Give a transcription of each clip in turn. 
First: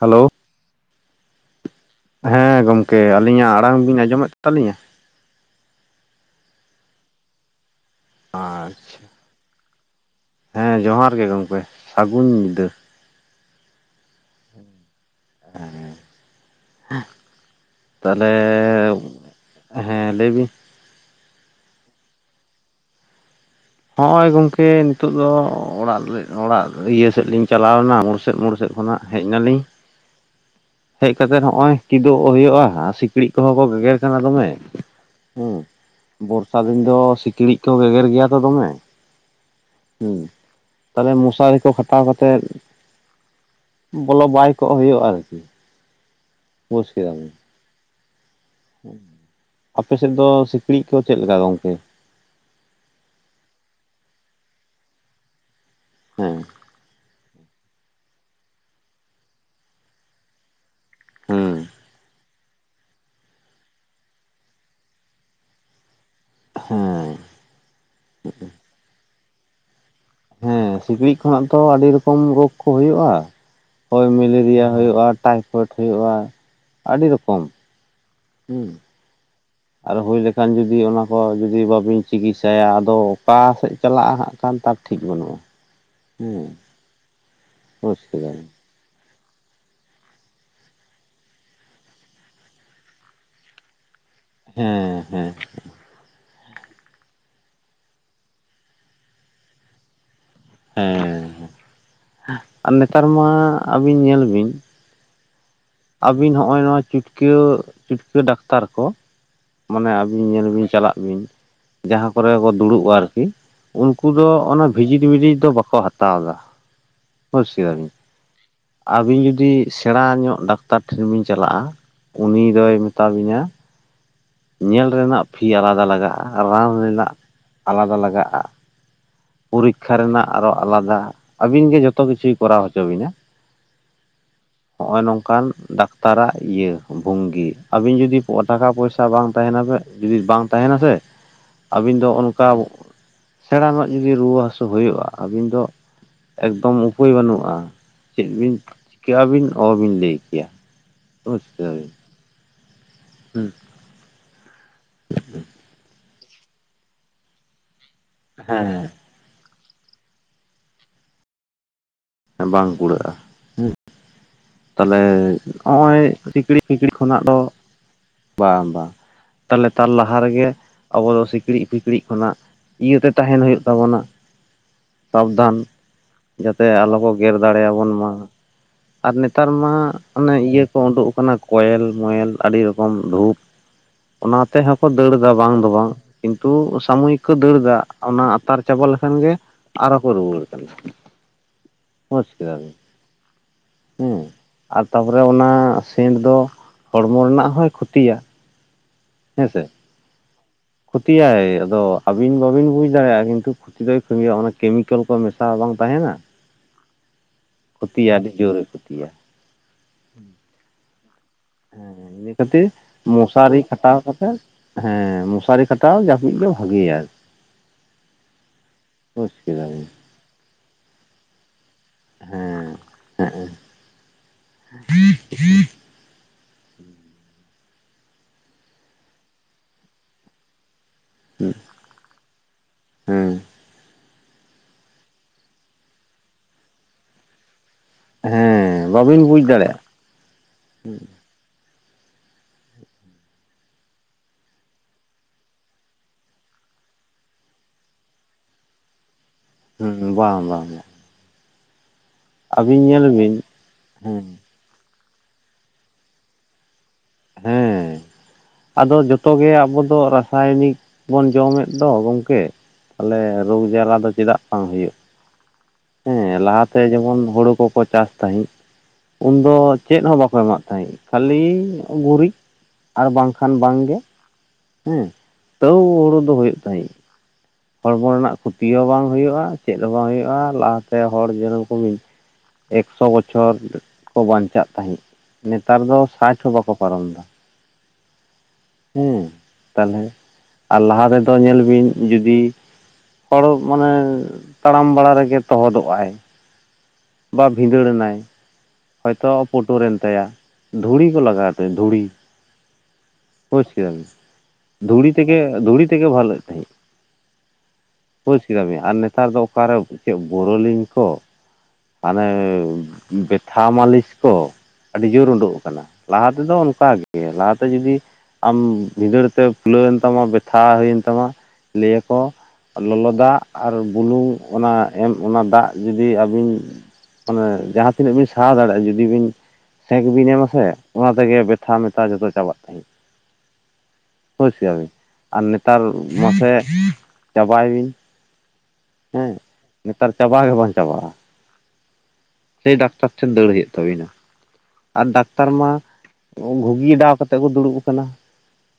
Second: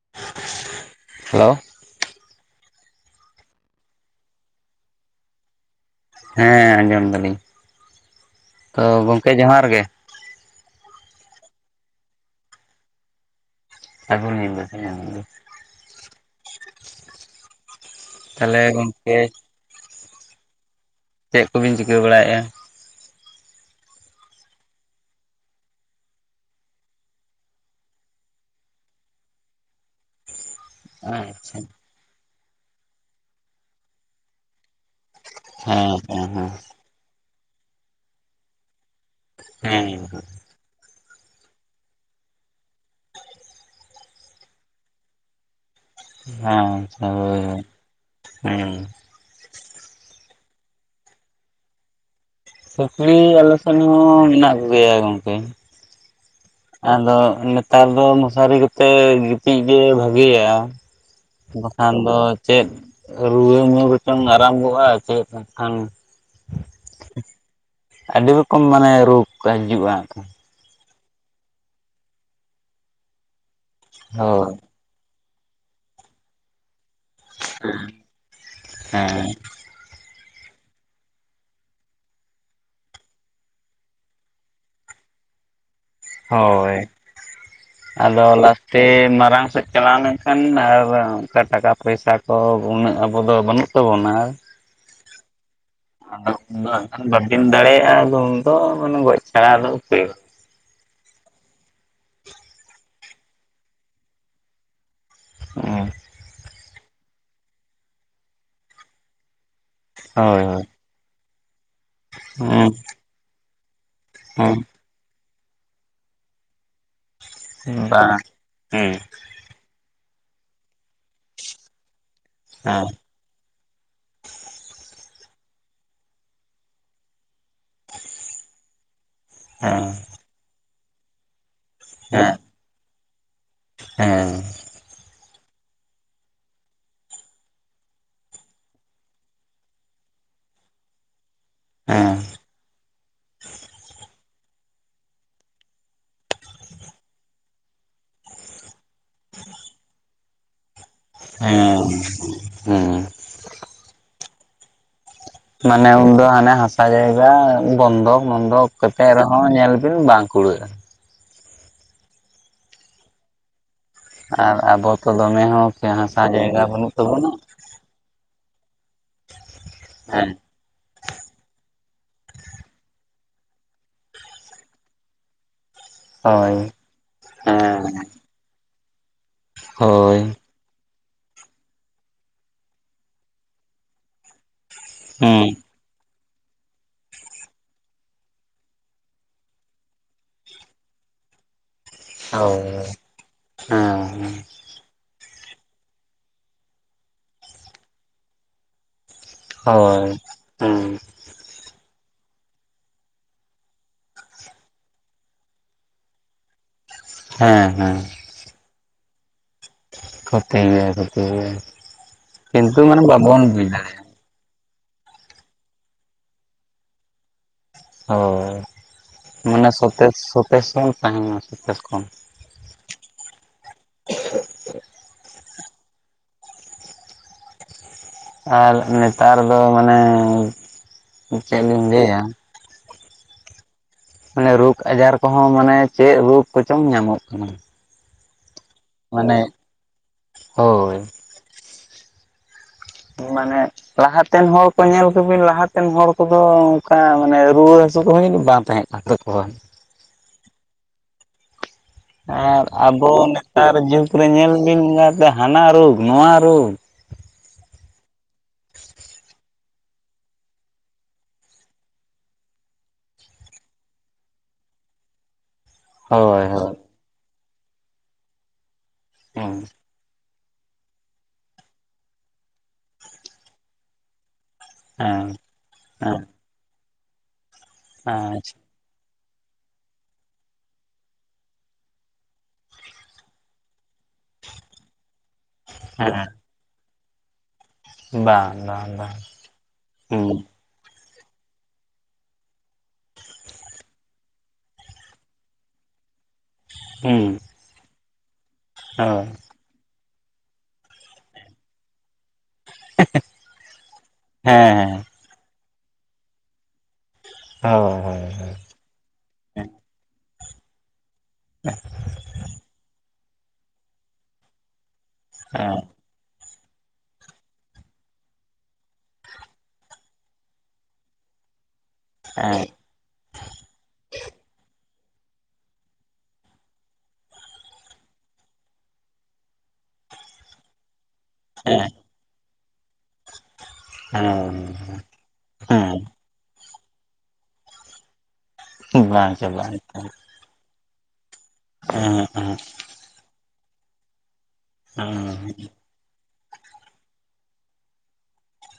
Hello hello ᱦᱮᱸ ᱜᱚᱝᱠᱮ ᱟᱹᱞᱤᱧᱟᱜ ᱟᱲᱟᱝ ᱵᱤᱱ ᱟᱸᱡᱚᱢᱮᱫ ᱛᱟᱞᱤᱧᱟ ᱦᱮᱸ ᱟᱸᱡᱚᱢ ᱫᱟᱞᱤᱧ ᱛᱚ ᱟᱪᱪᱷᱟ ᱜᱚᱝᱠᱮ ᱡᱚᱦᱟᱨ ᱜᱮ ᱦᱮᱸ ᱡᱚᱦᱟᱨ ᱜᱮ ᱜᱚᱢᱠᱮ ᱥᱟᱹᱜᱩᱱ ᱧᱤᱫᱟᱹ ᱥᱟᱹᱜᱩᱱ ᱧᱤᱫᱟᱹ ᱛᱟᱦᱚᱞᱮ ᱛᱟᱦᱞᱮ ᱜᱚᱝᱠᱮ ᱦᱮᱸ ᱞᱟᱹᱭ ᱵᱤᱱ ᱪᱮᱫ ᱠᱚᱵᱤᱱ ᱪᱤᱠᱟᱹ ᱵᱟᱲᱟᱭᱮᱫ-ᱟ ᱦᱚᱜ-ᱚᱭ ᱜᱚᱝᱠᱮ ᱱᱤᱛᱚᱜ ᱫᱚ ᱚᱲᱟᱜ ᱚᱲᱟᱜ ᱤᱭᱟᱹ ᱥᱮᱫ ᱞᱤᱧ ᱪᱟᱞᱟᱣᱱᱟ ᱢᱳᱲᱥᱮᱫ ᱢᱳᱲᱥᱮᱫ ᱠᱷᱚᱱᱟᱜ ᱦᱮᱡ ᱱᱟᱞᱤᱧ ᱦᱮᱡ ᱠᱟᱛᱮᱜ ᱟᱪᱪᱷᱟ ᱦᱚᱜ-ᱚᱭ ᱠᱤᱫᱩᱯ ᱦᱩᱭᱩᱜ-ᱟ ᱟᱨ ᱥᱤᱠᱲᱤᱡ ᱠᱚᱦᱚᱸ ᱠᱚ ᱜᱮᱜᱮᱨ ᱠᱟᱱᱟ ᱫᱚᱢᱮ ᱦᱩᱸ ᱦᱮᱸ ᱦᱮᱸ ᱵᱚᱨᱥᱟ ᱫᱤᱱ ᱫᱚ ᱥᱤᱠᱬᱤᱡ ᱠᱚ ᱜᱮᱜᱮᱨ ᱜᱮᱭᱟ ᱛᱚ ᱫᱚᱢᱮ ᱦᱮᱸ ᱛᱚᱵᱮ ᱢᱚᱥᱟᱨᱤ ᱠᱚ ᱠᱷᱟᱴᱟᱣ ᱠᱟᱛᱮᱫᱽ ᱵᱚᱞᱚ ᱵᱟᱭ ᱠᱚᱜ ᱦᱩᱭᱩᱜᱼᱟ ᱟᱨᱠᱤ᱾ ᱵᱩᱡᱽ ᱦᱮᱸ [unintelligible] ᱠᱮᱫᱟᱵᱤᱱ ᱦᱩᱸ ᱟᱯᱮᱥᱮᱫ ᱫᱚ ᱥᱤᱠᱬᱤᱡ ᱠᱚ ᱪᱮᱫ ᱞᱮᱠᱟ ᱜᱚᱝᱠᱮ ᱥᱤᱠᱬᱤ ᱟᱞᱮ ᱥᱮᱱ ᱦᱚᱸ ᱢᱮᱱᱟᱜ ᱠᱚᱜᱮᱭᱟ ᱜᱚᱝᱠᱮ᱾ ᱦᱮᱸ ᱟᱫᱚ ᱱᱮᱛᱟᱨ ᱫᱚ ᱢᱚᱥᱟᱨᱤ ᱠᱚᱛᱮ ᱜᱤᱛᱤᱡ ᱜᱮ ᱵᱷᱟᱹᱜᱤᱭᱟ᱾ ᱦᱮᱸ ᱵᱟᱠᱷᱟᱱ ᱫᱚ ᱪᱮᱫ ᱨᱩᱣᱟᱹ [unintelligible] ᱟᱨᱟᱢᱵᱚᱜᱼᱟ ᱪᱮᱫ ᱮᱱᱠᱷᱟᱱ, ᱦᱮᱸ ᱟᱹᱰᱤ ᱨᱚᱠᱚᱢ ᱢᱟᱱᱮ ᱨᱳᱜᱽ ᱠᱚ ᱦᱤᱡᱩᱜ-ᱟ ᱦᱮᱸ ᱥᱤᱠᱲᱤᱡ ᱠᱷᱚᱱᱟᱜ ᱛᱚ ᱟᱹᱰᱤ ᱨᱚᱠᱚᱢ ᱨᱳᱜᱽ ᱠᱚ ᱦᱩᱭᱩᱜᱼᱟ ᱦᱳᱭ ᱢᱮᱞᱮᱨᱤᱭᱟ ᱦᱩᱭᱩᱜᱼᱟ ᱴᱟᱭᱯᱷᱚᱭᱮᱴ ᱦᱩᱭᱩᱜᱼᱟ ᱟᱹᱰᱤ ᱨᱚᱠᱚᱢ᱾ ᱦᱮᱸ ᱦᱮᱸ ᱟᱫᱚ ᱦᱩᱭ ᱞᱮᱠᱷᱟᱱ ᱡᱩᱫᱤ ᱚᱱᱟ ᱠᱚ ᱡᱩᱫᱤ ᱵᱟᱹᱵᱤᱱ ᱪᱤᱠᱤᱛᱥᱟᱭᱟ ᱟᱫᱚ ᱚᱠᱟ ᱥᱮᱫ ᱪᱟᱞᱟᱜᱼᱟ ᱦᱟᱸᱜ ᱴᱷᱤᱠ ᱵᱟᱹᱱᱩᱜᱼᱟ, ᱦᱮᱸ ᱦᱳᱭ ᱵᱩᱡᱽ ᱟᱫᱚ ᱠᱮᱫᱟᱵᱤᱱ ᱞᱟᱥ [inaudible] ᱛᱮ ᱢᱟᱨᱟᱝ ᱥᱮᱫ ᱪᱟᱞᱟᱣ ᱞᱮᱱᱠᱷᱟᱱ ᱟᱨ ᱚᱱᱠᱟ ᱴᱟᱠᱟ ᱯᱚᱭᱥᱟ ᱠᱚ ᱩᱱᱟᱹᱜ ᱟᱵᱚᱫᱚ ᱵᱟᱹᱱᱩᱜ ᱛᱟᱵᱚᱱᱟ ᱦᱮᱸ ᱦᱮᱸ [unintelligible] ᱟᱫᱚ ᱩᱱᱟᱹᱜ ᱵᱟᱝᱠᱷᱟᱱ ᱵᱟᱹᱠᱤᱱ ᱫᱟᱲᱮᱭᱟᱜᱼᱟ ᱟᱫᱚ ᱩᱱᱫᱚ ᱢᱟᱱᱮ ᱜᱚᱡ ᱪᱷᱟᱲᱟ ᱫᱚ ᱩᱯᱟᱹᱭ ᱵᱟᱝ᱾ ᱦᱮᱸᱮ ᱟᱨ ᱱᱮᱛᱟᱨ ᱢᱟ ᱟᱹᱵᱤᱱ ᱧᱮᱞ ᱵᱤᱱ [unintelligible] ᱟᱵᱤᱱ ᱦᱚᱜᱼᱚᱭ ᱱᱚᱣᱟ ᱪᱩᱴᱠᱟᱹ ᱪᱩᱴᱠᱟᱹ ᱰᱟᱠᱛᱟᱨ ᱠᱚ ᱢᱟᱱᱮ ᱟᱹᱵᱤᱱ ᱧᱮᱞ ᱵᱤᱱ ᱦᱳᱭ ᱪᱟᱞᱟᱜ ᱵᱤᱱ ᱡᱟᱦᱟᱸ ᱠᱚᱨᱮ ᱵᱚ ᱦᱳᱭ ᱫᱩᱲᱩᱵᱼᱟ ᱟᱨᱠᱤ, ᱩᱱᱠᱩ ᱫᱚ ᱚᱱᱟ ᱦᱮᱸ ᱵᱷᱤᱡᱤᱴ ᱢᱤᱨᱤᱡ ᱫᱚ ᱵᱟᱠᱚ ᱦᱟᱛᱟᱣ ᱮᱫᱟ᱾ ᱵᱩᱡ ᱠᱮᱫᱟ ᱦᱮᱸ ᱵᱤᱱ ᱵᱟᱝ ᱦᱮᱸ ᱟᱵᱤᱱ ᱡᱩᱫᱤ ᱥᱮᱲᱟ ᱧᱚᱜ ᱰᱟᱠᱛᱟᱨ ᱴᱷᱮᱱ ᱵᱤᱱ ᱪᱟᱞᱟᱜᱼᱟ ᱩᱱ ᱫᱚᱭ ᱦᱮᱸ ᱢᱮᱛᱟ ᱵᱤᱱᱟ ᱧᱮᱞ ᱨᱮᱱᱟᱜ ᱯᱷᱤ ᱟᱞᱟᱫᱟ ᱞᱟᱜᱟᱜᱼᱟ ᱨᱟᱱ ᱨᱮᱱᱟᱜ ᱟᱞᱟᱫᱟ ᱞᱟᱜᱟᱜᱼᱟ᱾ ᱦᱮᱸ ᱯᱚᱨᱤᱠᱠᱷᱟ ᱨᱮᱱᱟᱜ ᱟᱨᱚ ᱟᱞᱟᱫᱟ ᱟᱹᱵᱤᱱ ᱜᱮ ᱡᱚᱛᱚ ᱠᱤᱪᱷᱩᱭ ᱠᱚᱨᱟᱣ ᱦᱚᱪᱚ ᱵᱤᱱᱟ᱾ ᱦᱮᱸ ᱦᱚᱜᱼᱚᱭ ᱱᱚᱝᱠᱟᱱ ᱰᱟᱠᱛᱟᱨᱟᱜ ᱤᱭᱟᱹ ᱵᱷᱚᱝᱜᱤ ᱟᱹᱵᱤᱱ ᱡᱩᱫᱤ ᱴᱟᱠᱟ ᱯᱚᱭᱥᱟ ᱵᱟᱝ ᱛᱟᱦᱮᱱᱟ ᱥᱮ [inaudible] ᱡᱩᱫᱤ ᱵᱟᱝ ᱛᱟᱦᱮᱱᱟ ᱥᱮ ᱟᱹᱵᱤᱱ ᱫᱚ ᱦᱮᱸ ᱦᱮᱸ ᱚᱱᱠᱟ ᱥᱮᱬᱟ ᱨᱮᱱᱟᱜ ᱨᱩᱣᱟᱹ ᱦᱟᱹᱥᱩ ᱦᱩᱭᱩᱜᱼᱟ ᱟᱹᱵᱤᱱ ᱫᱚ ᱮᱠᱫᱚᱢ ᱩᱯᱟᱹᱭ ᱵᱟᱹᱱᱩᱜᱼᱟ ᱪᱮᱫ ᱵᱤᱱ ᱪᱤᱠᱟᱹᱜ ᱟᱵᱤᱱ ᱚᱦᱚᱵᱤᱱ ᱞᱟᱹᱭ ᱠᱮᱭᱟ᱾ ᱛᱚᱵᱮ ᱪᱤᱠᱟᱹᱭᱟᱵᱤᱱ ᱦᱮᱸ ᱦᱮᱸ ᱦᱩᱸ [inaudible] ᱢᱟᱱᱮ ᱩᱱᱫᱚ ᱦᱟᱱᱮ ᱦᱟᱥᱟ ᱡᱟᱭᱜᱟ ᱵᱚᱱᱫᱚᱠ, ᱢᱚᱱᱫᱚᱠ ᱠᱟᱛᱮᱜ ᱨᱮᱦᱚᱸ ᱧᱮᱞ ᱵᱤᱱ ᱵᱟᱝ ᱠᱩᱲᱟᱹᱜᱼᱟ᱾ ᱵᱟᱝ ᱠᱩᱲᱟᱹᱜᱼᱟ ᱟᱨ ᱟᱵᱚ ᱛᱟᱦᱞᱮ ᱛᱚ ᱫᱚᱢᱮ ᱦᱚᱸ ᱦᱚᱸᱜᱼᱚᱭ ᱦᱟᱥᱟ ᱡᱟᱭᱜᱟ ᱥᱤᱠᱲᱤ ᱵᱟᱹᱱᱩᱜ ᱠᱷᱚᱱᱟᱜ ᱛᱟᱵᱚᱱᱟ ᱫᱚ ᱵᱟᱝ ᱵᱟᱝ ᱛᱟᱞᱦᱮ ᱛᱟᱨ ᱞᱟᱦᱟ ᱦᱮᱸ ᱨᱮᱜᱮ ᱟᱵᱚ ᱫᱚ ᱥᱤᱠᱢᱤᱡ ᱯᱷᱠᱲᱤᱡ ᱠᱷᱚᱱᱟᱜ ᱤᱭᱟᱹᱛᱮ ᱛᱟᱦᱮᱱ ᱦᱩᱭᱩᱜ ᱛᱟᱵᱚᱱᱟ᱾ ᱥᱟᱵᱫᱷᱟᱱ ᱦᱳᱭ ᱡᱟᱛᱮ ᱟᱞᱚ ᱠᱚ ᱜᱮᱨ ᱦᱮᱸ ᱫᱟᱲᱮᱭᱟᱵᱚᱱ ᱢᱟ, ᱟᱨ ᱱᱮᱛᱟᱨ ᱢᱟ ᱦᱳᱭ ᱚᱱᱮ ᱤᱭᱟᱹ ᱠᱚ ᱩᱰᱩᱝ ᱟᱠᱟᱱᱟ ᱠᱚᱭᱮᱞ ᱢᱚᱭᱮᱞ ᱟᱹᱰᱤ ᱨᱚᱠᱚᱢ ᱨᱩᱯ ᱚᱱᱟ ᱛᱮᱦᱚᱸᱠᱚ ᱫᱟᱹᱲᱫᱟ ᱵᱟᱝ ᱦᱮᱸ ᱫᱚ ᱵᱟᱝ᱾ ᱠᱤᱱᱛᱩ ᱥᱟᱢᱚᱭᱤᱠ ᱠᱚ ᱫᱟᱹᱲ ᱫᱟ ᱚᱱᱟ ᱟᱛᱟᱨ ᱪᱟᱵᱟ ᱞᱮᱠᱷᱟᱱ ᱜᱮ ᱟᱨᱚ ᱠᱚ ᱨᱩᱣᱟᱹᱲ ᱠᱟᱱᱟ᱾ [unintelligible] ᱦᱳᱭ ᱠᱮᱫᱟᱵᱤᱱ ᱦᱳᱭ, ᱦᱮᱸ ᱦᱮᱸ ᱟᱨ ᱛᱟᱯᱚᱨᱮ ᱚᱱᱟ ᱥᱮᱱᱴ ᱫᱚ ᱦᱚᱲᱢᱚ ᱨᱮᱱᱟᱜ ᱦᱚᱸᱭ ᱠᱷᱩᱛᱤᱭᱟ ᱦᱮᱸ ᱦᱳᱭ ᱠᱩᱛᱤᱭᱟᱭ ᱟᱫᱚ ᱟᱹᱵᱤᱱ ᱵᱟᱹᱵᱤᱱ ᱵᱩᱡᱽ ᱫᱟᱲᱮᱭᱟᱜᱼᱟ ᱠᱤᱱᱛᱩ ᱠᱷᱩᱛ ᱫᱚᱭ ᱠᱷᱟᱛᱤᱭᱟ ᱚᱱᱟ ᱠᱮᱢᱤᱠᱮᱞ ᱠᱚ ᱢᱮᱥᱟ ᱨᱮ ᱵᱟᱝ ᱛᱟᱦᱮᱱᱟ ᱦᱮᱸ ᱦᱮᱸ ᱠᱷᱚᱛᱤᱭᱟ ᱟᱹᱰᱤ ᱡᱳᱨᱮ ᱮ ᱠᱷᱚᱛᱤᱭᱟ ᱠᱚᱷᱛᱢ ᱜᱮᱭᱟ ᱠᱷᱩᱛᱤ ᱜᱮᱭᱟ ᱦᱮᱸ ᱤᱱᱟᱹ ᱠᱷᱟᱹᱛᱤᱨ ᱠᱤᱱᱛᱩ ᱢᱟᱱᱮ ᱵᱟᱵᱚᱱ ᱢᱚᱥᱟᱨᱤ ᱵᱩᱡᱽ ᱫᱟᱲᱮᱭᱟᱜᱼᱟ ᱠᱷᱟᱴᱟᱣ ᱠᱟᱛᱮᱜ ᱦᱮᱸ ᱢᱚᱥᱟᱨᱤ ᱠᱷᱟᱴᱟᱣ ᱡᱟᱹᱯᱤᱫ ᱜᱮ ᱵᱷᱟᱜᱮᱭᱟ ᱟᱨᱠᱤ ᱦᱳᱭ ᱵᱩᱡᱽ ᱢᱟᱱᱮ ᱠᱮᱫᱟᱵᱤᱱ ᱥᱚᱛᱮᱥ ᱥᱚᱛᱮᱥ ᱦᱚᱸ ᱛᱟᱦᱮᱱᱟ ᱥᱚᱛᱮᱥ ᱠᱷᱚᱱ ᱦᱮᱸ ᱦᱮᱸᱜ-ᱮ [unintelligible] ᱟᱨ ᱱᱮᱛᱟᱨ ᱫᱚ ᱢᱟᱱᱮ ᱪᱮᱫ ᱞᱤᱧ ᱞᱟᱹᱭᱟ ᱦᱩᱸ ᱢᱟᱱᱮ ᱨᱳᱜᱽ ᱟᱡᱟᱨ ᱠᱚᱦᱚᱸ ᱢᱟᱱᱮ ᱪᱮᱫ ᱨᱳᱜᱽ ᱠᱚᱪᱚᱝ ᱧᱟᱢᱚᱜ ᱠᱟᱱᱟ ᱦᱮᱸ ᱵᱟᱵᱤᱱ ᱢᱟᱱᱮ ᱵᱩᱡᱽ ᱫᱟᱲᱮᱭᱟᱜᱼᱟ ᱦᱳᱭ ᱢᱟᱱᱮ ᱞᱟᱦᱟᱛᱮᱱ ᱦᱚᱲ ᱠᱚ ᱧᱮᱞ ᱠᱚᱵᱤᱱ ᱞᱟᱦᱟᱛᱮᱱ ᱦᱚᱲ ᱠᱚᱫᱚ ᱚᱝᱠᱟ ᱢᱟᱱᱮ ᱨᱩᱣᱟᱹ ᱦᱟᱥᱩ ᱠᱚᱦᱚᱸ ᱡᱟᱱᱤᱡ ᱵᱟᱝ ᱛᱟᱦᱮᱸ ᱠᱟᱱᱟ ᱠᱟᱱ ᱛᱟᱠᱚᱣᱟ ᱦᱩᱸ ᱵᱟᱝ ᱵᱟᱝ ᱵᱟᱝ ᱟᱨ ᱟᱹᱵᱤᱱ ᱧᱮᱞ ᱟᱵᱚ ᱵᱤᱱ ᱱᱮᱛᱟᱨ ᱡᱩᱜᱽ ᱨᱮ ᱦᱮᱸ ᱧᱮᱞ ᱵᱤᱱ ᱮᱸᱜᱟᱛᱮ ᱦᱟᱱᱟ ᱨᱳᱜᱽ ᱱᱚᱣᱟ ᱨᱳᱜᱽ ᱦᱮᱸ ᱟᱫᱚ ᱡᱚᱛᱚ ᱜᱮ ᱟᱵᱚ ᱫᱚ ᱨᱟᱥᱟᱭᱚᱱᱤᱠ ᱵᱚᱱ ᱡᱚᱢᱮᱫ ᱫᱚ ᱜᱚᱝᱠᱮ ᱛᱟᱞᱦᱮ ᱨᱳᱜᱽ ᱡᱟᱞᱟ ᱫᱚ ᱪᱮᱫᱟᱜ ᱵᱟᱝ ᱦᱩᱭᱩᱜ ᱦᱮᱸ ᱦᱳᱭ ᱦᱳᱭ ᱞᱟᱦᱟᱛᱮ ᱡᱮᱢᱚᱱ ᱦᱩᱲᱩ ᱠᱚᱠᱚ ᱪᱟᱥ ᱛᱟᱦᱮᱸᱜ ᱩᱱ ᱦᱮᱸ ᱫᱚ ᱪᱮᱫ ᱦᱚᱸ ᱵᱟᱠᱚ ᱮᱢᱟᱜ ᱛᱟᱦᱮᱸᱫ ᱠᱷᱟᱹᱞᱤ ᱜᱩᱨᱤᱡ ᱟᱨ ᱵᱟᱝᱠᱷᱟᱱ ᱵᱟᱝ ᱜᱮ ᱦᱮᱸ ᱛᱟᱹᱣ ᱦᱩᱲᱩ ᱦᱮᱸ ᱫᱚ ᱦᱩᱭᱩᱜ ᱛᱟᱦᱮᱸᱫ ᱦᱚᱲᱢᱚ ᱨᱮᱱᱟᱜ ᱟᱪᱪᱷᱟ ᱠᱷᱩᱛᱤ ᱦᱚᱸ ᱵᱟᱝ ᱦᱩᱭᱩᱜᱼᱟ ᱪᱮᱫ ᱦᱚᱸ ᱵᱟᱝ ᱦᱩᱭᱩᱜᱼᱟ ᱟᱨ ᱞᱟᱦᱟᱛᱮ ᱦᱚᱲ ᱧᱮᱞᱠᱚᱢ ᱮᱠᱥᱚ ᱵᱚᱪᱷᱚᱨ ᱠᱚ ᱵᱟᱧᱪᱟᱜ ᱛᱟᱦᱮᱸᱜ ᱱᱮᱛᱟᱨ ᱫᱚ ᱦᱮᱸ ᱥᱟᱴ ᱦᱚᱸ ᱵᱟᱠᱚ ᱯᱟᱨᱚᱢᱮᱫᱟᱟ ᱵᱟᱝ ᱵᱟᱝ ᱦᱩᱸ, ᱵᱟᱝ ᱛᱟᱞᱦᱮ ᱦᱩᱸ ᱟᱨ ᱞᱟᱦᱟ ᱛᱮᱫᱚ ᱧᱮᱞ ᱵᱤᱱ ᱡᱩᱫᱤ ᱯᱚᱨᱚᱵᱽ ᱢᱟᱱᱮ ᱛᱟᱲᱟᱢ ᱵᱟᱲᱟ ᱨᱮᱜᱮ ᱛᱚᱦᱚᱫᱚᱜ-ᱟᱭ ᱦᱩᱸ ᱵᱟ ᱵᱷᱤᱸᱫᱟᱹᱲᱮᱱᱟᱭ ᱦᱳᱭ ᱦᱚᱭᱛᱳ ᱯᱩᱴᱩᱨᱮᱱ ᱛᱟᱭᱟ ᱫᱷᱩᱲᱤ ᱠᱚ ᱞᱟᱜᱟᱣᱟ ᱛᱟᱭᱟ ᱫᱷᱩᱲᱤ ᱵᱩᱡᱽ ᱠᱮᱫᱟᱢ ᱦᱮᱸ ᱦᱮᱸ ᱫᱷᱩᱲᱤ ᱛᱮᱜᱮ ᱫᱷᱩᱲᱤ ᱛᱮᱜᱮ ᱵᱷᱟᱞᱮᱜ ᱛᱟᱦᱮᱸᱫ ᱦᱳᱭ ᱦᱳᱭ ᱵᱩᱡᱽ ᱦᱳᱭ ᱠᱮᱫᱟ ᱵᱮᱱ ᱟᱨ ᱱᱮᱛᱟᱨ ᱫᱚ ᱚᱠᱟᱨᱮ ᱪᱮᱫ ᱵᱚᱨᱚᱞᱤᱧ ᱠᱚ ᱦᱮᱸ [unintelligible] ᱢᱟᱱᱮ ᱵᱮᱛᱷᱟ ᱢᱟᱹᱞᱤᱥ ᱠᱚ ᱟᱹᱰᱤ ᱡᱳᱨ ᱩᱰᱩᱠ ᱦᱮᱸ ᱟᱠᱟᱱᱟ᱾ ᱞᱟᱦᱟ ᱛᱮᱫᱚ ᱚᱱᱠᱟᱜᱮ᱾ ᱞᱟᱦᱟᱛᱮ ᱡᱩᱫᱤ ᱟᱢ ᱵᱷᱤᱸᱫᱟᱹᱲ ᱛᱮ ᱯᱷᱩᱞᱟᱹᱣᱮᱱ ᱛᱟᱢᱟ᱾ ᱵᱮᱛᱷᱟ ᱦᱩᱭᱮᱱ ᱛᱟᱢᱟ ᱞᱟᱹᱭᱟᱢ ᱦᱮᱸ ᱞᱚᱞᱚ ᱫᱟᱜ ᱟᱨ ᱵᱩᱞᱩᱝ, ᱚᱱᱟ ᱮᱢ ᱚᱱᱟ ᱫᱟᱜ ᱡᱩᱫᱤ ᱟᱹᱵᱤᱱ ᱢᱟᱱᱮ ᱡᱟᱦᱟᱸ ᱛᱤᱱᱟᱹᱜ ᱵᱤᱱ ᱥᱟᱦᱟ ᱫᱟᱲᱮᱭᱟᱜᱼᱟ᱾ ᱡᱩᱫᱤ ᱵᱤᱱ ᱥᱮᱸᱠ ᱵᱤᱱ ᱮ ᱟᱥᱮ᱾ ᱚᱱᱟ ᱛᱮᱜᱮ ᱵᱮᱛᱷᱟ ᱢᱮᱛᱷᱟ ᱡᱚᱛᱚ ᱪᱟᱵᱟᱜ ᱛᱟᱧ ᱵᱩᱡ ᱠᱮᱫᱟ ᱵᱤᱱ᱾ ᱟᱨ ᱦᱮᱸ ᱱᱮᱛᱟᱨ ᱢᱟᱥᱮ ᱪᱟᱵᱟᱭ ᱵᱤᱱ ᱦᱮᱸ ᱵᱟᱝ ᱪᱟᱵᱟᱜᱼᱟ ᱱᱮᱛᱟᱨ ᱪᱟᱵᱟ ᱜᱮ ᱵᱟᱝ ᱪᱟᱵᱟᱜᱼᱟ? ᱟᱸᱻ ᱟᱸᱻ ᱥᱮᱭ ᱰᱟᱠᱛᱟᱨ ᱴᱷᱮᱱ ᱫᱟᱹᱲ ᱦᱩᱭᱩᱜ ᱛᱟᱵᱤᱱᱟ᱾ ᱟᱨ ᱰᱟᱠᱛᱟᱨ ᱦᱮᱸ ᱢᱟ ᱜᱷᱩᱜᱤᱰᱟᱣ ᱠᱟᱛᱮᱫ ᱠᱚ ᱫᱩᱲᱩᱵ ᱟᱠᱟᱱᱟ᱾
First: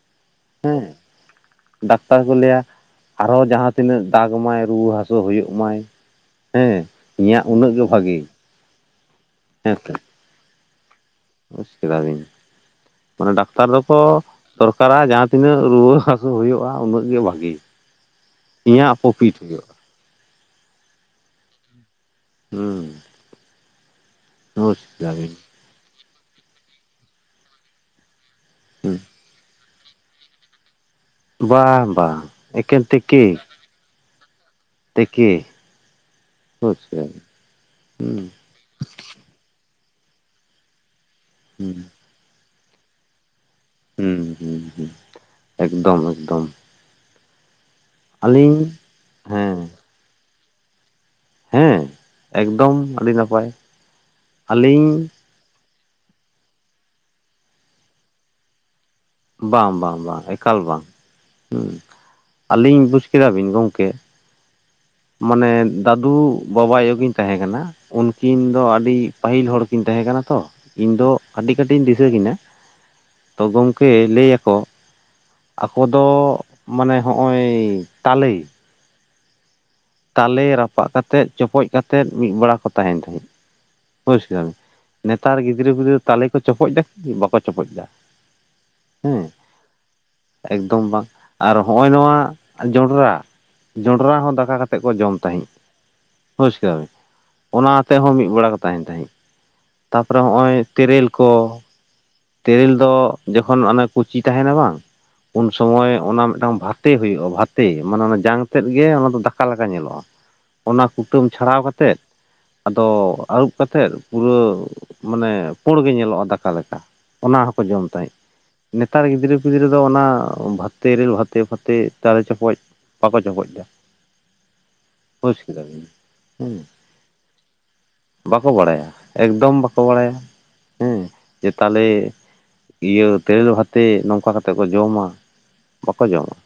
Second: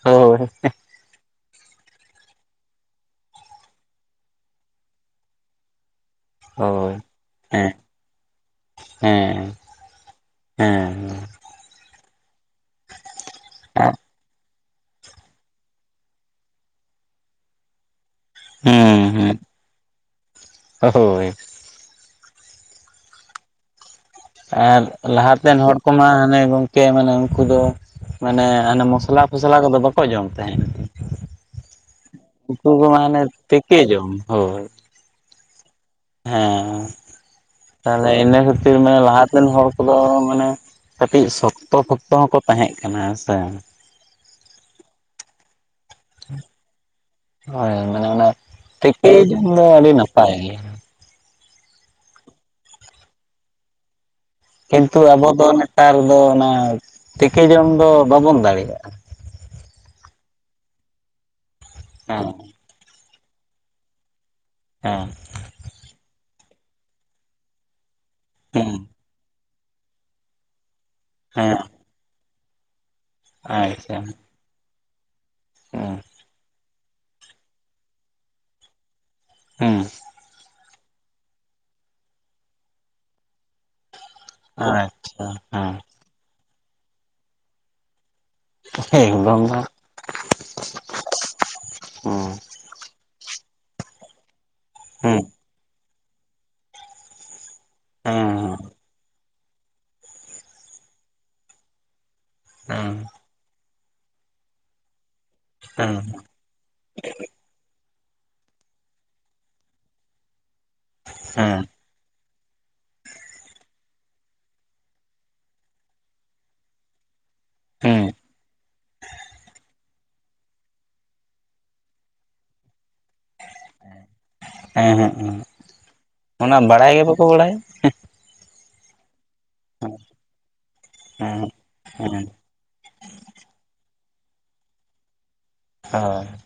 ᱦᱳᱭ ᱦᱮᱸ ᱰᱟᱠᱛᱟᱨ ᱠᱚ ᱞᱟᱹᱭᱟ ᱟᱨᱦᱚᱸ ᱡᱟᱦᱟᱸ ᱛᱤᱱᱟᱹᱜ ᱫᱟᱜ ᱢᱟᱭ ᱨᱩᱣᱟᱹ ᱦᱟᱹᱥᱩ ᱦᱩᱭᱩᱜ ᱢᱟᱭ᱾ ᱦᱮᱸ ᱦᱳᱭ ᱤᱧᱟᱜ ᱩᱱᱟᱹᱜ ᱦᱮᱸ ᱜᱮ ᱵᱷᱟᱜᱮ᱾ ᱦᱮᱸ ᱦᱮᱸ ᱛᱮ ᱦᱮᱸ ᱵᱩᱡᱽ ᱠᱮᱫᱟᱞᱤᱧ ᱢᱟᱱᱮ ᱰᱟᱠᱛᱟᱨ ᱫᱚᱠᱚ, ᱰᱟᱹᱠᱛᱟᱨᱟᱜ ᱡᱟᱦᱟᱸ ᱛᱤᱱᱟᱹᱜ ᱨᱩᱣᱟᱹ ᱦᱟᱹᱥᱩ ᱦᱩᱭᱩᱜᱼᱟ, ᱩᱱᱟᱹᱜ ᱜᱮ ᱵᱷᱟᱜᱤ᱾ ᱤᱧᱟᱜ ᱦᱮᱸ ᱯᱨᱚᱯᱷᱤᱴ ᱦᱮᱸ ᱦᱩᱭᱩᱜ᱾ ᱦᱳᱭ ᱦᱮᱸ ᱟᱨ ᱞᱟᱦᱟᱛᱮᱱᱟᱜ ᱦᱚᱲ ᱠᱚᱢᱟ ᱦᱟᱱᱮ ᱜᱚᱝᱠᱮ ᱢᱟᱱᱮ ᱩᱱᱠᱩ ᱫᱚ ᱢᱟᱱᱮ ᱦᱟᱱᱮ ᱦᱩᱸ ᱢᱚᱥᱞᱟᱼ ᱯᱷᱚᱥᱞᱟ ᱠᱚᱫᱚ ᱵᱟᱠᱚ ᱡᱚᱢ ᱛᱟᱦᱮᱸᱱᱟ᱾ ᱵᱟᱝ ᱵᱟᱝ ᱩᱛᱩ ᱮᱠᱮᱱ ᱫᱚ ᱢᱟᱱᱮ ᱛᱮᱠᱮ ᱛᱮᱠᱮ ᱡᱚᱢ ᱦᱳᱭ᱾ ᱛᱮᱠᱮ ᱵᱩᱡᱽ ᱦᱮᱸ ᱠᱮᱫᱟ ᱵᱤᱱ ᱛᱟᱦᱞᱮ ᱦᱩᱸ ᱤᱱᱟᱹ ᱠᱷᱟᱹᱛᱤᱨ ᱢᱟᱱᱮ ᱞᱟᱦᱟᱛᱮᱱ ᱦᱚᱲ ᱠᱚᱫᱚ ᱢᱟᱱᱮ ᱠᱟᱹᱴᱤᱡ ᱦᱩᱸ ᱥᱚᱠᱛᱚ-ᱯᱚᱠᱛᱚ ᱦᱚᱸᱠᱚ ᱛᱟᱦᱮᱸᱜ ᱠᱟᱱᱟ ᱥᱮ᱾ ᱦᱩᱸ ᱦᱩᱸ ᱦᱩᱸ ᱮᱠᱫᱚᱢ ᱮᱠᱫᱚᱢ ᱦᱳᱭ ᱢᱟᱱᱮ ᱚᱱᱟ ᱟᱹᱞᱤᱧ ᱛᱮᱠᱮ ᱡᱚᱢ ᱦᱮᱸ ᱫᱚ ᱟᱹᱰᱤ ᱱᱟᱯᱟᱭ ᱜᱮᱭᱟ᱾ ᱦᱮᱸ ᱮᱠᱫᱚᱢ ᱟᱹᱰᱤ ᱱᱟᱯᱟᱭ᱾ ᱠᱤᱱᱛᱩ ᱟᱹᱞᱤᱧ ᱟᱵᱚᱫ ᱫᱚ ᱱᱮᱛᱟᱨ ᱫᱚ ᱚᱱᱟ ᱛᱮᱠᱮ ᱡᱚᱢ ᱫᱚ ᱵᱟᱵᱚᱱ ᱫᱟᱲᱮᱭᱟᱜᱼᱟ᱾ ᱵᱟᱝ ᱵᱟᱝ ᱵᱟᱝ ᱮᱠᱟᱞ ᱵᱟᱝ ᱦᱩᱸ ᱦᱮ ᱟᱹᱞᱤᱧ ᱵᱩᱡᱽ ᱠᱮᱫᱟᱵᱤᱱ ᱜᱚᱢᱠᱮ ᱦᱮᱸ ᱢᱟᱱᱮ ᱫᱟᱫᱩ ᱵᱟᱵᱟ- ᱟᱭᱳ ᱠᱤᱱ ᱛᱟᱦᱮᱸ ᱠᱟᱱᱟ ᱩᱱᱠᱤᱱ ᱫᱚ ᱦᱮᱸ ᱟᱹᱰᱤ ᱯᱟᱹᱦᱤᱞ ᱦᱚᱲ ᱠᱤᱱ ᱛᱟᱦᱮᱸ ᱠᱟᱱᱟ ᱛᱚ᱾ ᱤᱧ ᱫᱚ ᱟᱹᱰᱤ ᱦᱮᱸ ᱠᱟᱹᱴᱤᱡ ᱤᱧ ᱫᱤᱥᱟᱹ ᱠᱤᱱᱟ᱾ ᱛᱚ ᱜᱚᱢᱠᱮ ᱟᱪᱪᱷᱟ ᱞᱟᱹᱭ ᱟᱠᱚ ᱟᱵᱚ ᱦᱮᱸ ᱫᱚ ᱢᱟᱱᱮ ᱦᱚᱜᱼᱚᱭ ᱛᱟᱞᱮ ᱦᱮᱸ ᱛᱟᱞᱮ ᱨᱟᱯᱟᱜ ᱠᱟᱛᱮᱫ ᱪᱚᱯᱚᱡ ᱠᱟᱛᱮᱫ, ᱢᱤᱫ ᱵᱮᱲᱟ ᱠᱚ ᱛᱟᱦᱮᱱᱟ᱾ ᱟᱪᱪᱷᱟ ᱱᱮᱛᱟᱨ ᱜᱤᱫᱽᱨᱟᱹ- ᱦᱮᱸ ᱯᱤᱫᱽᱨᱟᱹ ᱛᱟᱞᱮ ᱠᱚ ᱪᱚᱯᱚᱡ ᱫᱟ ᱠᱤ? ᱵᱟᱠᱚ ᱪᱚᱯᱚᱡ ᱫᱟ᱾ ᱦᱮᱸ ᱮᱠᱫᱚᱢ ᱮᱠᱫᱚᱢ ᱵᱟᱝ ᱟᱨ ᱦᱚᱸᱜᱼᱚᱭ ᱚᱱᱟ ᱱᱚᱣᱟ ᱡᱚᱸᱰᱨᱟ ᱡᱚᱸᱰᱨᱟ ᱦᱚᱸ ᱫᱟᱠᱟ ᱠᱟᱛᱮᱫ ᱠᱚ ᱡᱚᱢ ᱛᱟᱸᱦᱮᱫ ᱦᱮᱸᱥᱮᱸ᱾ ᱚᱱᱟ ᱛᱮᱦᱚᱸ ᱢᱤᱫ ᱵᱮᱲᱟ ᱠᱚ ᱛᱟᱦᱮᱱ ᱛᱟᱦᱮᱸᱫ᱾ ᱛᱟᱯᱚᱨᱮ ᱦᱚᱜᱼᱚᱭ ᱛᱮᱨᱮᱞ ᱠᱚ᱾ ᱛᱮᱨᱮᱞ ᱫᱚ ᱡᱚᱠᱷᱚᱱ ᱚᱱᱮ ᱠᱩᱪᱤ ᱛᱟᱦᱮᱱᱟ ᱵᱟᱝ᱾ ᱩᱱ ᱥᱚᱢᱚᱭ ᱚᱱᱟ ᱢᱤᱫᱴᱟᱝ ᱵᱷᱟᱛ᱾ ᱵᱷᱟᱛᱮ ᱦᱩᱭᱩᱜᱼᱟ, ᱵᱷᱟᱛᱮ ᱢᱟᱱᱮ ᱚᱱᱟ ᱡᱟᱝ ᱛᱮᱫ ᱜᱮ ᱚᱱᱟ ᱫᱚ ᱫᱟᱠᱟ ᱞᱮᱠᱟ ᱧᱮᱞᱚᱜᱼᱟ᱾ ᱚᱱᱟ ᱠᱩᱴᱟᱹᱢ ᱪᱷᱟᱲᱟᱣ ᱠᱟᱛᱮᱜ᱾ ᱟᱫᱚ ᱟᱹᱨᱩᱵ ᱠᱟᱛᱮᱫ ᱯᱩᱨᱟᱹ ᱢᱟᱱᱮ ᱯᱩᱲ ᱜᱮ ᱧᱮᱞᱚᱜᱼᱟ ᱫᱟᱠᱟ ᱞᱮᱠᱟ᱾ ᱚᱱᱟ ᱦᱚᱸᱠᱚ ᱡᱚᱢ ᱛᱟᱦᱮᱸᱫ᱾ ᱱᱮᱛᱟᱨ ᱜᱤᱫᱽᱨᱟᱹ ᱯᱤᱫᱽᱨᱟᱹ ᱟᱫᱚ ᱚᱱᱟ ᱵᱷᱟᱛᱮ [unintelligible] ᱵᱷᱟᱛᱮ ᱯᱷᱟᱛᱮ ᱛᱟᱞᱮ ᱪᱚᱯᱚᱡ ᱵᱟᱠᱚ ᱪᱚᱯᱚᱡ [unintelligible] [unintelligible] ᱠᱮᱫᱟ ᱵᱤᱱ [unintelligible] ᱦᱮᱸ ᱚᱱᱟ ᱵᱟᱲᱟᱭ ᱜᱮ ᱵᱟᱠᱚ ᱵᱟᱲᱟᱭᱟ᱾ ᱵᱟᱠᱚ ᱵᱟᱲᱟᱭᱟ ᱮᱠᱫᱚᱢ ᱵᱟᱠᱚ ᱵᱟᱲᱟᱭᱟ, ᱦᱮᱸ ᱡᱮ ᱛᱟᱞᱮ ᱤᱭᱟᱹ ᱛᱮᱨᱮᱞ ᱵᱷᱟᱛᱮ ᱱᱚᱝᱠᱟ ᱠᱟᱛᱮᱫ ᱠᱚ ᱡᱚᱢᱟ ᱵᱟᱠᱚ ᱦᱮᱸ ᱡᱚᱢᱟ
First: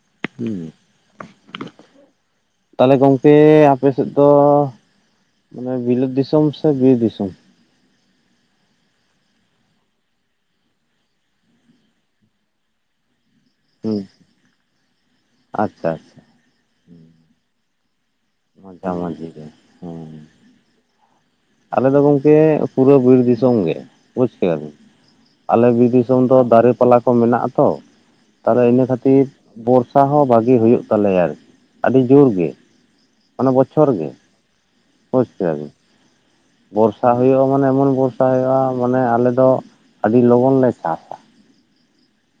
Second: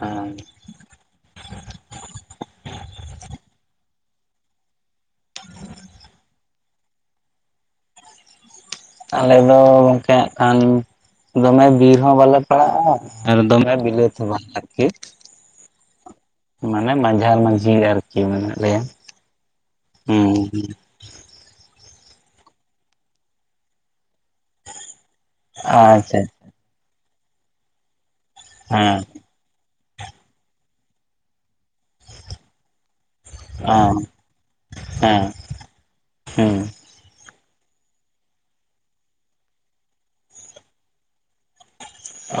[unintelligible] ᱦᱮᱸ᱾ ᱦᱩᱸ ᱛᱟᱦᱚᱞᱮ ᱜᱚᱝᱠᱮ ᱟᱯᱮ ᱥᱮᱫ ᱫᱚ ᱢᱟᱱᱮ ᱵᱤᱞᱟᱹᱛ ᱫᱤᱥᱚᱢ ᱥᱮ ᱵᱤᱨ ᱫᱤᱥᱚᱢ? ᱟᱞᱮ ᱫᱚ ᱜᱚᱝᱠᱮ ᱦᱟᱸᱜ ᱠᱷᱟᱱ ᱫᱚᱢᱮ ᱵᱤᱨ ᱦᱚᱸ ᱵᱟᱞᱮ ᱯᱟᱲᱟᱜᱼᱟ ᱟᱨ ᱫᱚᱢᱮ ᱫᱚ ᱢᱮ ᱦᱩᱸ ᱵᱤᱞᱟᱹᱛ ᱦᱚ ᱵᱟᱝ ᱟᱨᱠᱤ ᱟᱪᱪᱷᱟ ᱟᱪᱪᱷᱟ ᱢᱟᱱᱮ ᱢᱟᱡᱷᱟ ᱢᱟᱹᱡᱷᱤ ᱟᱨᱠᱤ ᱟᱨᱠᱤ ᱢᱮᱱᱟᱜ ᱞᱮᱭᱟ᱾ ᱢᱟᱡᱷᱟ ᱢᱟᱹᱡᱷᱤ ᱜᱮ [unintelligible] ᱦᱮᱸ ᱦᱩᱸ᱾ ᱟᱞᱮ ᱫᱚ ᱜᱚᱝᱠᱮ ᱯᱩᱨᱟᱹ ᱵᱤᱨ ᱫᱤᱥᱚᱢ ᱜᱮ᱾ ᱵᱩᱡᱽ ᱠᱮᱫᱟᱵᱤᱱ᱾ [unintelligible] ᱟᱞᱮ ᱵᱤᱨ ᱟᱪᱪᱷᱟ ᱫᱤᱥᱚᱢ ᱫᱚ ᱫᱟᱨᱮ ᱯᱟᱞᱟ ᱠᱚ ᱢᱮᱱᱟᱜ ᱟᱛᱚ ᱛᱟᱦᱟᱞᱮ ᱤᱱᱟᱹ ᱦᱮᱸ ᱠᱷᱟᱹᱛᱤᱨ ᱵᱚᱨᱥᱟ ᱦᱚᱸ ᱵᱷᱟᱜᱤ ᱦᱩᱭᱩᱜ ᱛᱟᱞᱮᱭᱟ ᱟᱨᱠᱤ ᱟᱹᱰᱤ ᱡᱩᱨ ᱜᱮ᱾ ᱚᱱᱟ ᱵᱚᱪᱷᱚᱨ ᱦᱮᱸ ᱜᱮ᱾ ᱵᱩᱡᱽ ᱦᱮᱸ ᱠᱮᱫᱟ ᱵᱤᱱ [unintelligible] ᱦᱩᱸ᱾ ᱵᱚᱨᱥᱟ ᱦᱩᱭᱩᱜ-ᱟ ᱢᱟᱱᱮ ᱮᱢᱚᱱ ᱵᱚᱨᱥᱟ ᱦᱩᱭᱩᱜ-ᱟ ᱢᱟᱱᱮ ᱟᱞᱮ ᱫᱚ ᱟᱰᱤ ᱞᱚᱜᱚᱱ ᱞᱮ ᱪᱟᱥᱟ᱾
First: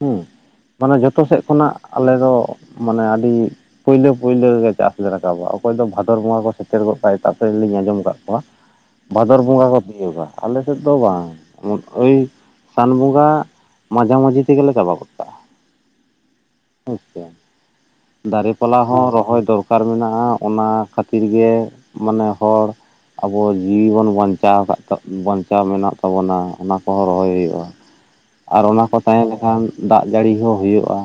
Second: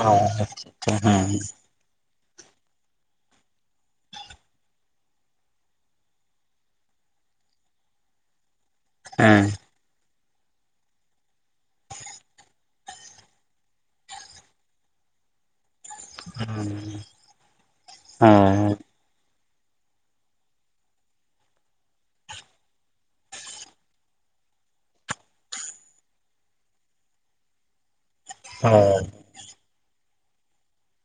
ᱦᱩᱸ ᱢᱟᱱᱮ [unintelligible] ᱡᱚᱛᱚ ᱥᱮᱫ ᱦᱮᱸ᱾ ᱠᱷᱚᱱᱟᱜ ᱟᱞᱮ ᱫᱚ ᱢᱟᱱᱮ ᱟᱰᱤᱼᱼ ᱯᱩᱭᱞᱟᱹ ᱯᱩᱭᱞᱟᱹ ᱨᱮᱜᱮ ᱪᱟᱥ ᱞᱮ ᱨᱟᱠᱟᱵᱟ ᱚᱠᱚᱭ ᱫᱚ ᱵᱷᱟᱫᱚᱨ ᱵᱚᱸᱜᱟ ᱠᱚ ᱥᱮᱴᱮᱨ ᱜᱚᱫ ᱠᱟᱜ-ᱟ ᱮᱴᱟᱜ ᱥᱮᱫ ᱨᱮ ᱞᱤᱧ ᱟᱸᱡᱚᱢ ᱟᱠᱟᱫ ᱠᱚᱣᱟ᱾ ᱵᱷᱟᱫᱚᱨ ᱦᱮᱸ ᱵᱚᱸᱜᱟ ᱠᱚ ᱛᱤᱭᱩᱜᱟ᱾ ᱟᱞᱮ ᱥᱮᱫ ᱫᱚ ᱵᱟᱝ [unintelligible] ᱳᱭ ᱥᱟᱱ ᱵᱚᱸᱜᱟ ᱢᱟᱡᱷᱟ ᱢᱟᱹᱡᱷᱤ ᱛᱮᱜᱮ ᱞᱮ ᱪᱟᱵᱟ ᱜᱚᱜᱼᱼ ᱦᱮᱸ ᱟᱪᱪᱷᱟ ᱾ [unintelligible] ᱫᱟᱨᱮ ᱦᱳᱭ ᱯᱟᱞᱟ ᱦᱚᱸ ᱨᱚᱦᱚᱭ ᱫᱚᱨᱠᱟᱨ ᱫᱚᱨᱠᱟᱨ ᱢᱮᱱᱟᱜ-ᱟ ᱚᱱᱟ ᱠᱷᱟᱛᱤᱨ ᱜᱮ ᱢᱟᱱᱮ ᱦᱚᱲᱼᱼ ᱟᱵᱚ ᱡᱤᱣᱤ ᱵᱚᱱ ᱵᱟᱧᱪᱟᱣ ᱟᱠᱟᱫ [unintelligible] ᱵᱟᱧᱪᱟᱣ ᱢᱮᱱᱟᱜ ᱛᱟᱵᱚᱱᱟ ᱚᱱᱟ ᱠᱚᱦᱚᱸ ᱨᱚᱦᱚᱭ ᱦᱩᱭᱩᱜ-ᱟ᱾ ᱟᱨ ᱚᱱᱟ ᱠᱚ ᱦᱳᱭ ᱛᱟᱦᱮᱸ ᱞᱮᱠᱷᱟᱱ ᱫᱟᱜ ᱡᱟᱲᱤ ᱦᱚᱸ ᱦᱩᱭᱩᱜ-ᱟ᱾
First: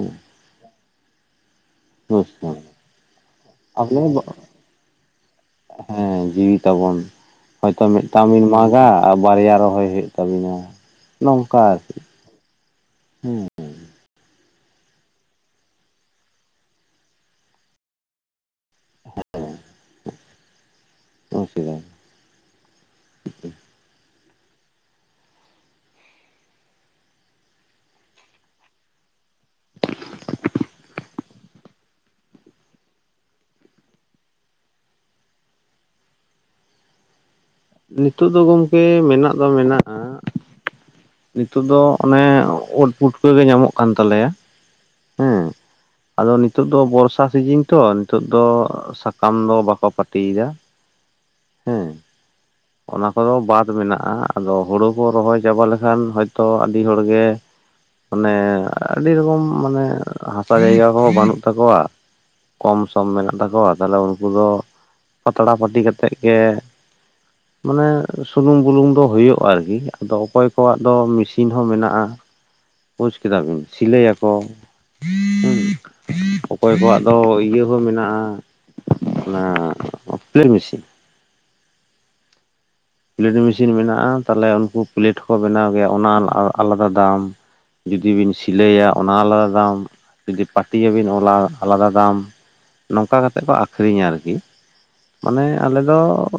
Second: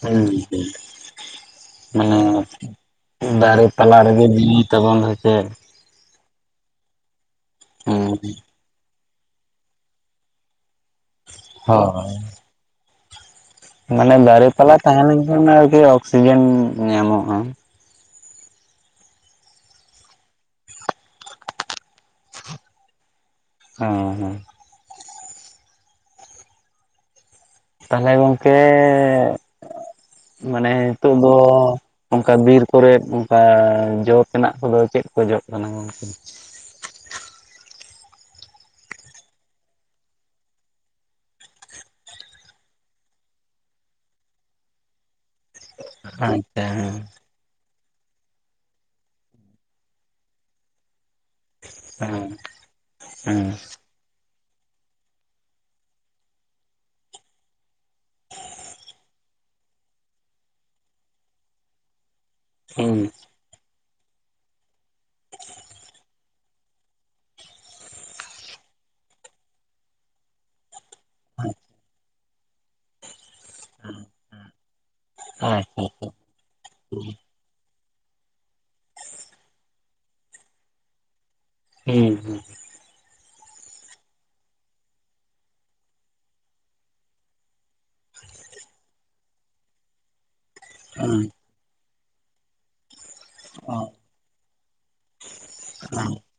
ᱦᱮᱸ ᱦᱩᱸ᱾ ᱵᱩᱡ ᱫᱟᱢ [unintelligible] ᱫᱟᱨᱮ ᱯᱟᱞᱟ ᱟᱵᱚ ᱨᱮᱜᱮ ᱡᱤᱣᱤ ᱛᱟᱵᱚᱱ ᱦᱩᱭ ᱥᱮ ᱦᱮᱸ ᱡᱤᱣᱤ ᱛᱟᱵᱚᱱ ᱾ [unintelligible] ᱦᱚᱭᱛᱚ ᱦᱩᱸ ᱢᱤᱫᱴᱟᱝ ᱵᱤᱱ ᱢᱟᱜᱟᱼᱼ ᱟᱨ ᱵᱟᱨᱭᱟ ᱨᱚᱦᱚᱭ ᱦᱩᱭᱩᱜ ᱛᱟᱹᱵᱤᱱᱟ ᱱᱚᱝᱠᱟ ᱟᱨᱠᱤ, ᱦᱳᱭ ᱦᱩᱸᱼᱼ ᱢᱟᱱᱮ ᱫᱟᱨᱮ ᱯᱟᱞᱟ ᱛᱟᱦᱮᱸ ᱞᱮᱱ ᱠᱷᱟᱱ ᱟᱨᱠᱤ ᱚᱠᱥᱤᱡᱮᱱ ᱧᱟᱢᱚᱜ-ᱟ᱾ [unintelligible] ᱠᱮᱫᱟᱭ ᱦᱮᱸ ᱦᱮᱸ᱾ ᱛᱟᱦᱚᱞᱮ ᱜᱚᱝᱠᱮ ᱢᱟᱱᱮ ᱱᱤᱛᱚᱜ ᱫᱚᱼᱼ ᱚᱱᱠᱟ ᱵᱤᱨ ᱠᱚᱨᱮᱫ ᱚᱱᱠᱟ ᱡᱚ ᱛᱮᱱᱟᱜ ᱠᱚᱫᱚ ᱪᱮᱫ ᱠᱚ ᱡᱚᱜ ᱠᱟᱱᱟ ᱜᱚᱝᱠᱮ? ᱱᱤᱛᱩᱜ ᱫᱚ ᱜᱚᱝᱠᱮ ᱢᱮᱱᱟᱜ ᱫᱚ ᱢᱮᱱᱟᱜ-ᱟ ᱱᱤᱛᱩᱜ ᱫᱚ ᱚᱱᱮ ᱩᱫ ᱯᱩᱴᱠᱟᱹ ᱜᱮ ᱧᱟᱢᱚᱜ ᱠᱟᱱ ᱛᱟᱞᱮᱭᱟ᱾ ᱦᱮᱸ ᱟᱫᱚ ᱟᱪᱪᱷᱟ ᱱᱤᱛᱩᱜ ᱫᱚ ᱦᱮᱸ ᱵᱚᱨᱥᱟᱼᱼ ᱥᱤᱡᱤᱧ ᱛᱚ ᱱᱤᱛᱚᱜ ᱫᱚ ᱥᱟᱠᱟᱢ ᱫᱚ ᱵᱟᱠᱚ ᱯᱟᱹᱴᱤᱭᱮᱫᱟ᱾ ᱦᱮᱸ᱾ ᱚᱱᱟ ᱠᱚᱫᱚ ᱵᱟᱫᱽ ᱢᱮᱱᱟᱜ-ᱟ ᱟᱫᱚ ᱦᱩᱲᱩ ᱠᱚ ᱨᱚᱦᱚᱭ ᱪᱟᱵᱟ ᱞᱮᱠᱷᱟᱱ ᱦᱚᱭᱛᱚ ᱟᱹᱰᱤ ᱦᱚᱲ ᱜᱮᱼᱼ ᱢᱟᱱᱮ ᱟᱹᱰᱤ ᱨᱚᱠᱚᱢ ᱢᱟᱱᱮ ᱦᱟᱥᱟ ᱡᱟᱭᱜᱟ ᱠᱚᱦᱚᱸ ᱵᱟᱱᱩᱜ ᱛᱟᱠᱚᱣᱟ᱾ ᱠᱚᱢ ᱦᱮᱸ ᱦᱩᱸ ᱥᱚᱢ ᱢᱮᱱᱟᱜ ᱛᱟᱠᱚᱣᱟ ᱛᱟᱦᱚᱞᱮ ᱩᱱᱠᱩ ᱫᱚ ᱯᱟᱛᱲᱟ ᱯᱟᱹᱴᱤ ᱠᱟᱛᱮᱫ ᱜᱮᱼᱼ ᱢᱟᱱᱮ ᱥᱩᱱᱩᱢ ᱵᱩᱞᱩᱝ ᱫᱚ ᱦᱩᱭᱩᱜ-ᱟ ᱟᱨᱠᱤ ᱟᱫᱚ ᱚᱠᱚᱭ ᱠᱚᱣᱟᱜ ᱫᱚ ᱢᱤᱥᱤᱱ ᱦᱚᱸ ᱢᱮᱱᱟᱜ-ᱟ᱾ ᱵᱩᱡᱽ ᱠᱮᱫᱟ ᱵᱤᱱ ᱥᱤᱞᱟᱹᱭ ᱟᱠᱚ ᱟᱪᱪᱷᱟ ᱟᱪᱪᱷᱟ [unintelligible] ᱚᱠᱚᱭ ᱠᱚᱣᱟᱜ ᱫᱚ ᱤᱭᱟᱹᱼᱼ ᱠᱩ ᱢᱮᱱᱟᱜ-ᱟ ᱚᱱᱟ ᱯᱮᱞᱮᱴ ᱢᱤᱥᱤᱱ᱾ ᱦᱩᱸ ᱦᱩᱸ᱾ ᱯᱮᱞᱮᱴ ᱢᱤᱥᱤᱱ ᱢᱮᱱᱟᱜ-ᱟ ᱛᱟᱦᱚᱞᱮ ᱩᱱᱠᱩ ᱯᱮᱞᱮᱴ ᱠᱚ ᱵᱮᱱᱟᱣ ᱜᱮᱭᱟ ᱚᱱᱟ [unintelligible] ᱟᱞᱟᱫᱟ ᱫᱟᱢ᱾ ᱡᱩᱫᱤ ᱵᱤᱱ ᱥᱤᱞᱟᱹᱭᱟ ᱚᱱᱟ ᱟᱞᱟᱫᱟ ᱫᱟᱢ ᱡᱩᱫᱤ [unintelligible] ᱯᱟᱹᱴᱤᱭᱟ ᱵᱤᱱ ᱚᱞᱟ ᱟᱞᱟᱫᱟ ᱫᱟᱢ ᱱᱚᱝᱠᱟ ᱠᱟᱛᱮᱜ ‌ᱠᱚ ᱟᱠᱷᱨᱤᱧᱟ ᱟᱨᱠᱤ᱾ ᱢᱟᱱᱮ ᱟᱞᱮ ᱫᱚ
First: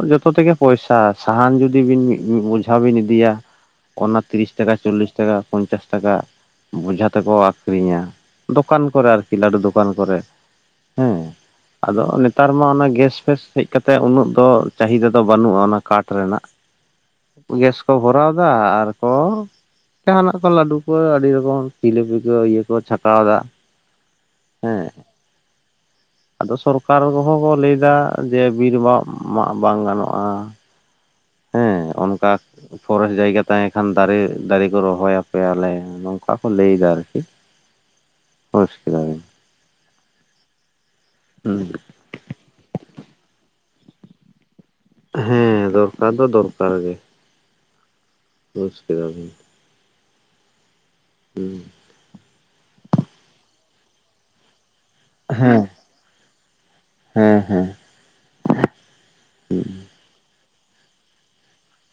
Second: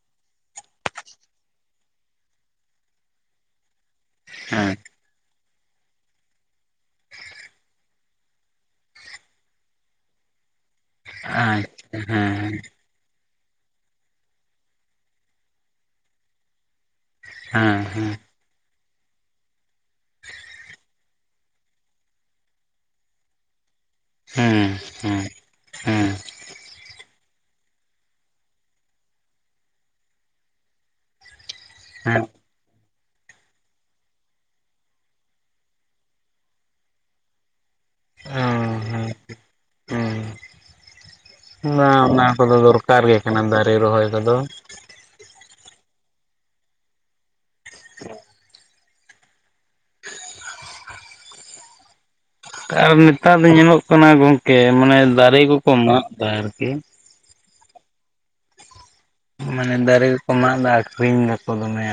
ᱡᱚᱛᱚ ᱛᱮᱜᱮ ᱯᱚᱭᱥᱟᱼᱼ ᱥᱟᱦᱟᱱ ᱡᱩᱫᱤ ᱵᱤᱱ ᱢᱤᱜ ᱢᱤᱜ ᱵᱩᱡᱷᱟ ᱵᱤᱱ ᱤᱫᱤᱭᱟ ᱚᱱᱟ ᱛᱤᱨᱤᱥ ᱴᱟᱠᱟ ᱪᱚᱞᱞᱤᱥᱼᱼ ᱴᱟᱠᱟ ᱯᱚᱧᱪᱟᱥ ᱴᱟᱠᱟᱼᱼ ᱵᱚᱡᱷᱟ ᱛᱮᱠᱚ ᱟᱠᱷᱨᱤᱧᱟ, ᱫᱚᱠᱟᱱ ᱠᱚᱨᱮ ᱟᱨᱠᱤ ᱞᱟᱰᱩ ᱫᱚᱠᱟᱱ ᱠᱚᱨᱮ᱾ ᱦᱮᱸ ᱟᱫᱚ ᱟᱪᱪᱷᱟ ᱱᱮᱛᱟᱨ ᱢᱟ ᱚᱱᱟ ᱜᱮᱥ ᱯᱷᱮᱥᱼᱼ ᱦᱮᱡ ᱠᱟᱛᱮ ᱩᱱᱟᱹᱜ ᱫᱚ ᱪᱟᱹᱦᱤᱫᱟ ᱫᱚ ᱵᱟᱱᱩᱜ-ᱟ, ᱚᱱᱟ ᱠᱟᱴ ᱨᱮᱱᱟᱜ ᱜᱮᱥ ᱠᱚ ᱦᱮᱸ ᱵᱷᱚᱨᱟᱣᱼᱼ ᱫᱟ ᱟᱨ ᱠᱚ ᱡᱟᱦᱟᱸ ᱱᱟᱜ ᱠᱚ ᱞᱟᱹᱰᱩ ᱠᱚ ᱟᱹᱰᱤ ᱨᱚᱠᱚᱢ᱾ ᱡᱤᱞᱟᱹᱯᱤ ᱠᱚ ᱤᱭᱟᱹ ᱠᱚ ᱪᱷᱟᱠᱟᱣ ᱫᱟ᱾ ᱦᱮᱸ᱾ ᱦᱮᱸ ᱦᱮᱸ ᱟᱫᱚ ᱥᱚᱨᱠᱟᱨ ᱠᱚᱦᱚᱸ ᱠᱚ ᱞᱟᱹᱭ ᱫᱟ ᱡᱮ ᱵᱤᱨ ᱵᱟ ᱢᱟᱜ ᱵᱟᱝ ᱜᱟᱱᱚᱜ-ᱟ᱾ ᱦᱮᱸ ᱚᱱᱠᱟᱼᱼ ᱯᱷᱚᱨᱮᱥᱴ ᱡᱟᱭᱜᱟ ᱛᱟᱦᱮᱸ ᱠᱷᱟᱱ ᱫᱟᱨᱮ ᱫᱟᱨᱮ ᱠᱚ ᱨᱚᱦᱚ ᱭᱟᱯᱮ ᱭᱟᱞᱮ ᱱᱚᱝᱠᱟ ᱠᱚ ᱞᱟᱹᱭ ᱫᱟ ᱟᱨᱠᱤ᱾ ᱵᱩᱥ ᱠᱮᱫᱟ ᱵᱤᱱ᱾ ᱦᱩᱸ ᱵᱟᱝ ᱚᱱᱟ ᱠᱚᱫᱚ ᱫᱚᱨᱠᱟᱨ ᱜᱮ ᱠᱟᱱᱟ ᱫᱟᱨᱮ ᱨᱚᱦᱚᱭ ᱠᱚᱫᱚ᱾ ᱦᱮᱸ ᱫᱚᱨᱠᱟᱨ ᱫᱚ ᱫᱚᱨᱠᱟᱨ ᱜᱮ᱾ [unintelligible] ᱵᱩᱡ ᱠᱮᱫᱟᱵᱤᱱ? ᱦᱮᱸ᱾ ᱟᱨ ᱱᱮᱛᱟᱨ ᱫᱚ ᱧᱮᱞᱚᱜ ᱠᱟᱱᱟ ᱜᱚᱝᱠᱮ ᱢᱟᱱᱮ ᱫᱟᱨᱮ ᱦᱮᱸ ᱠᱚᱠᱚ ᱢᱟᱜ ᱮᱫᱟ ᱟᱨᱠᱤ᱾ ᱦᱮᱸ ᱦᱮᱸ᱾ ᱢᱟᱱᱮ ᱫᱟᱨᱮ ᱠᱚᱠᱚ ᱢᱟᱜ ᱮᱫᱟ ᱟᱠᱠᱷᱟᱨᱤᱧ ᱮᱫᱟᱠᱚ ᱫᱚᱢᱮ, ᱟᱨ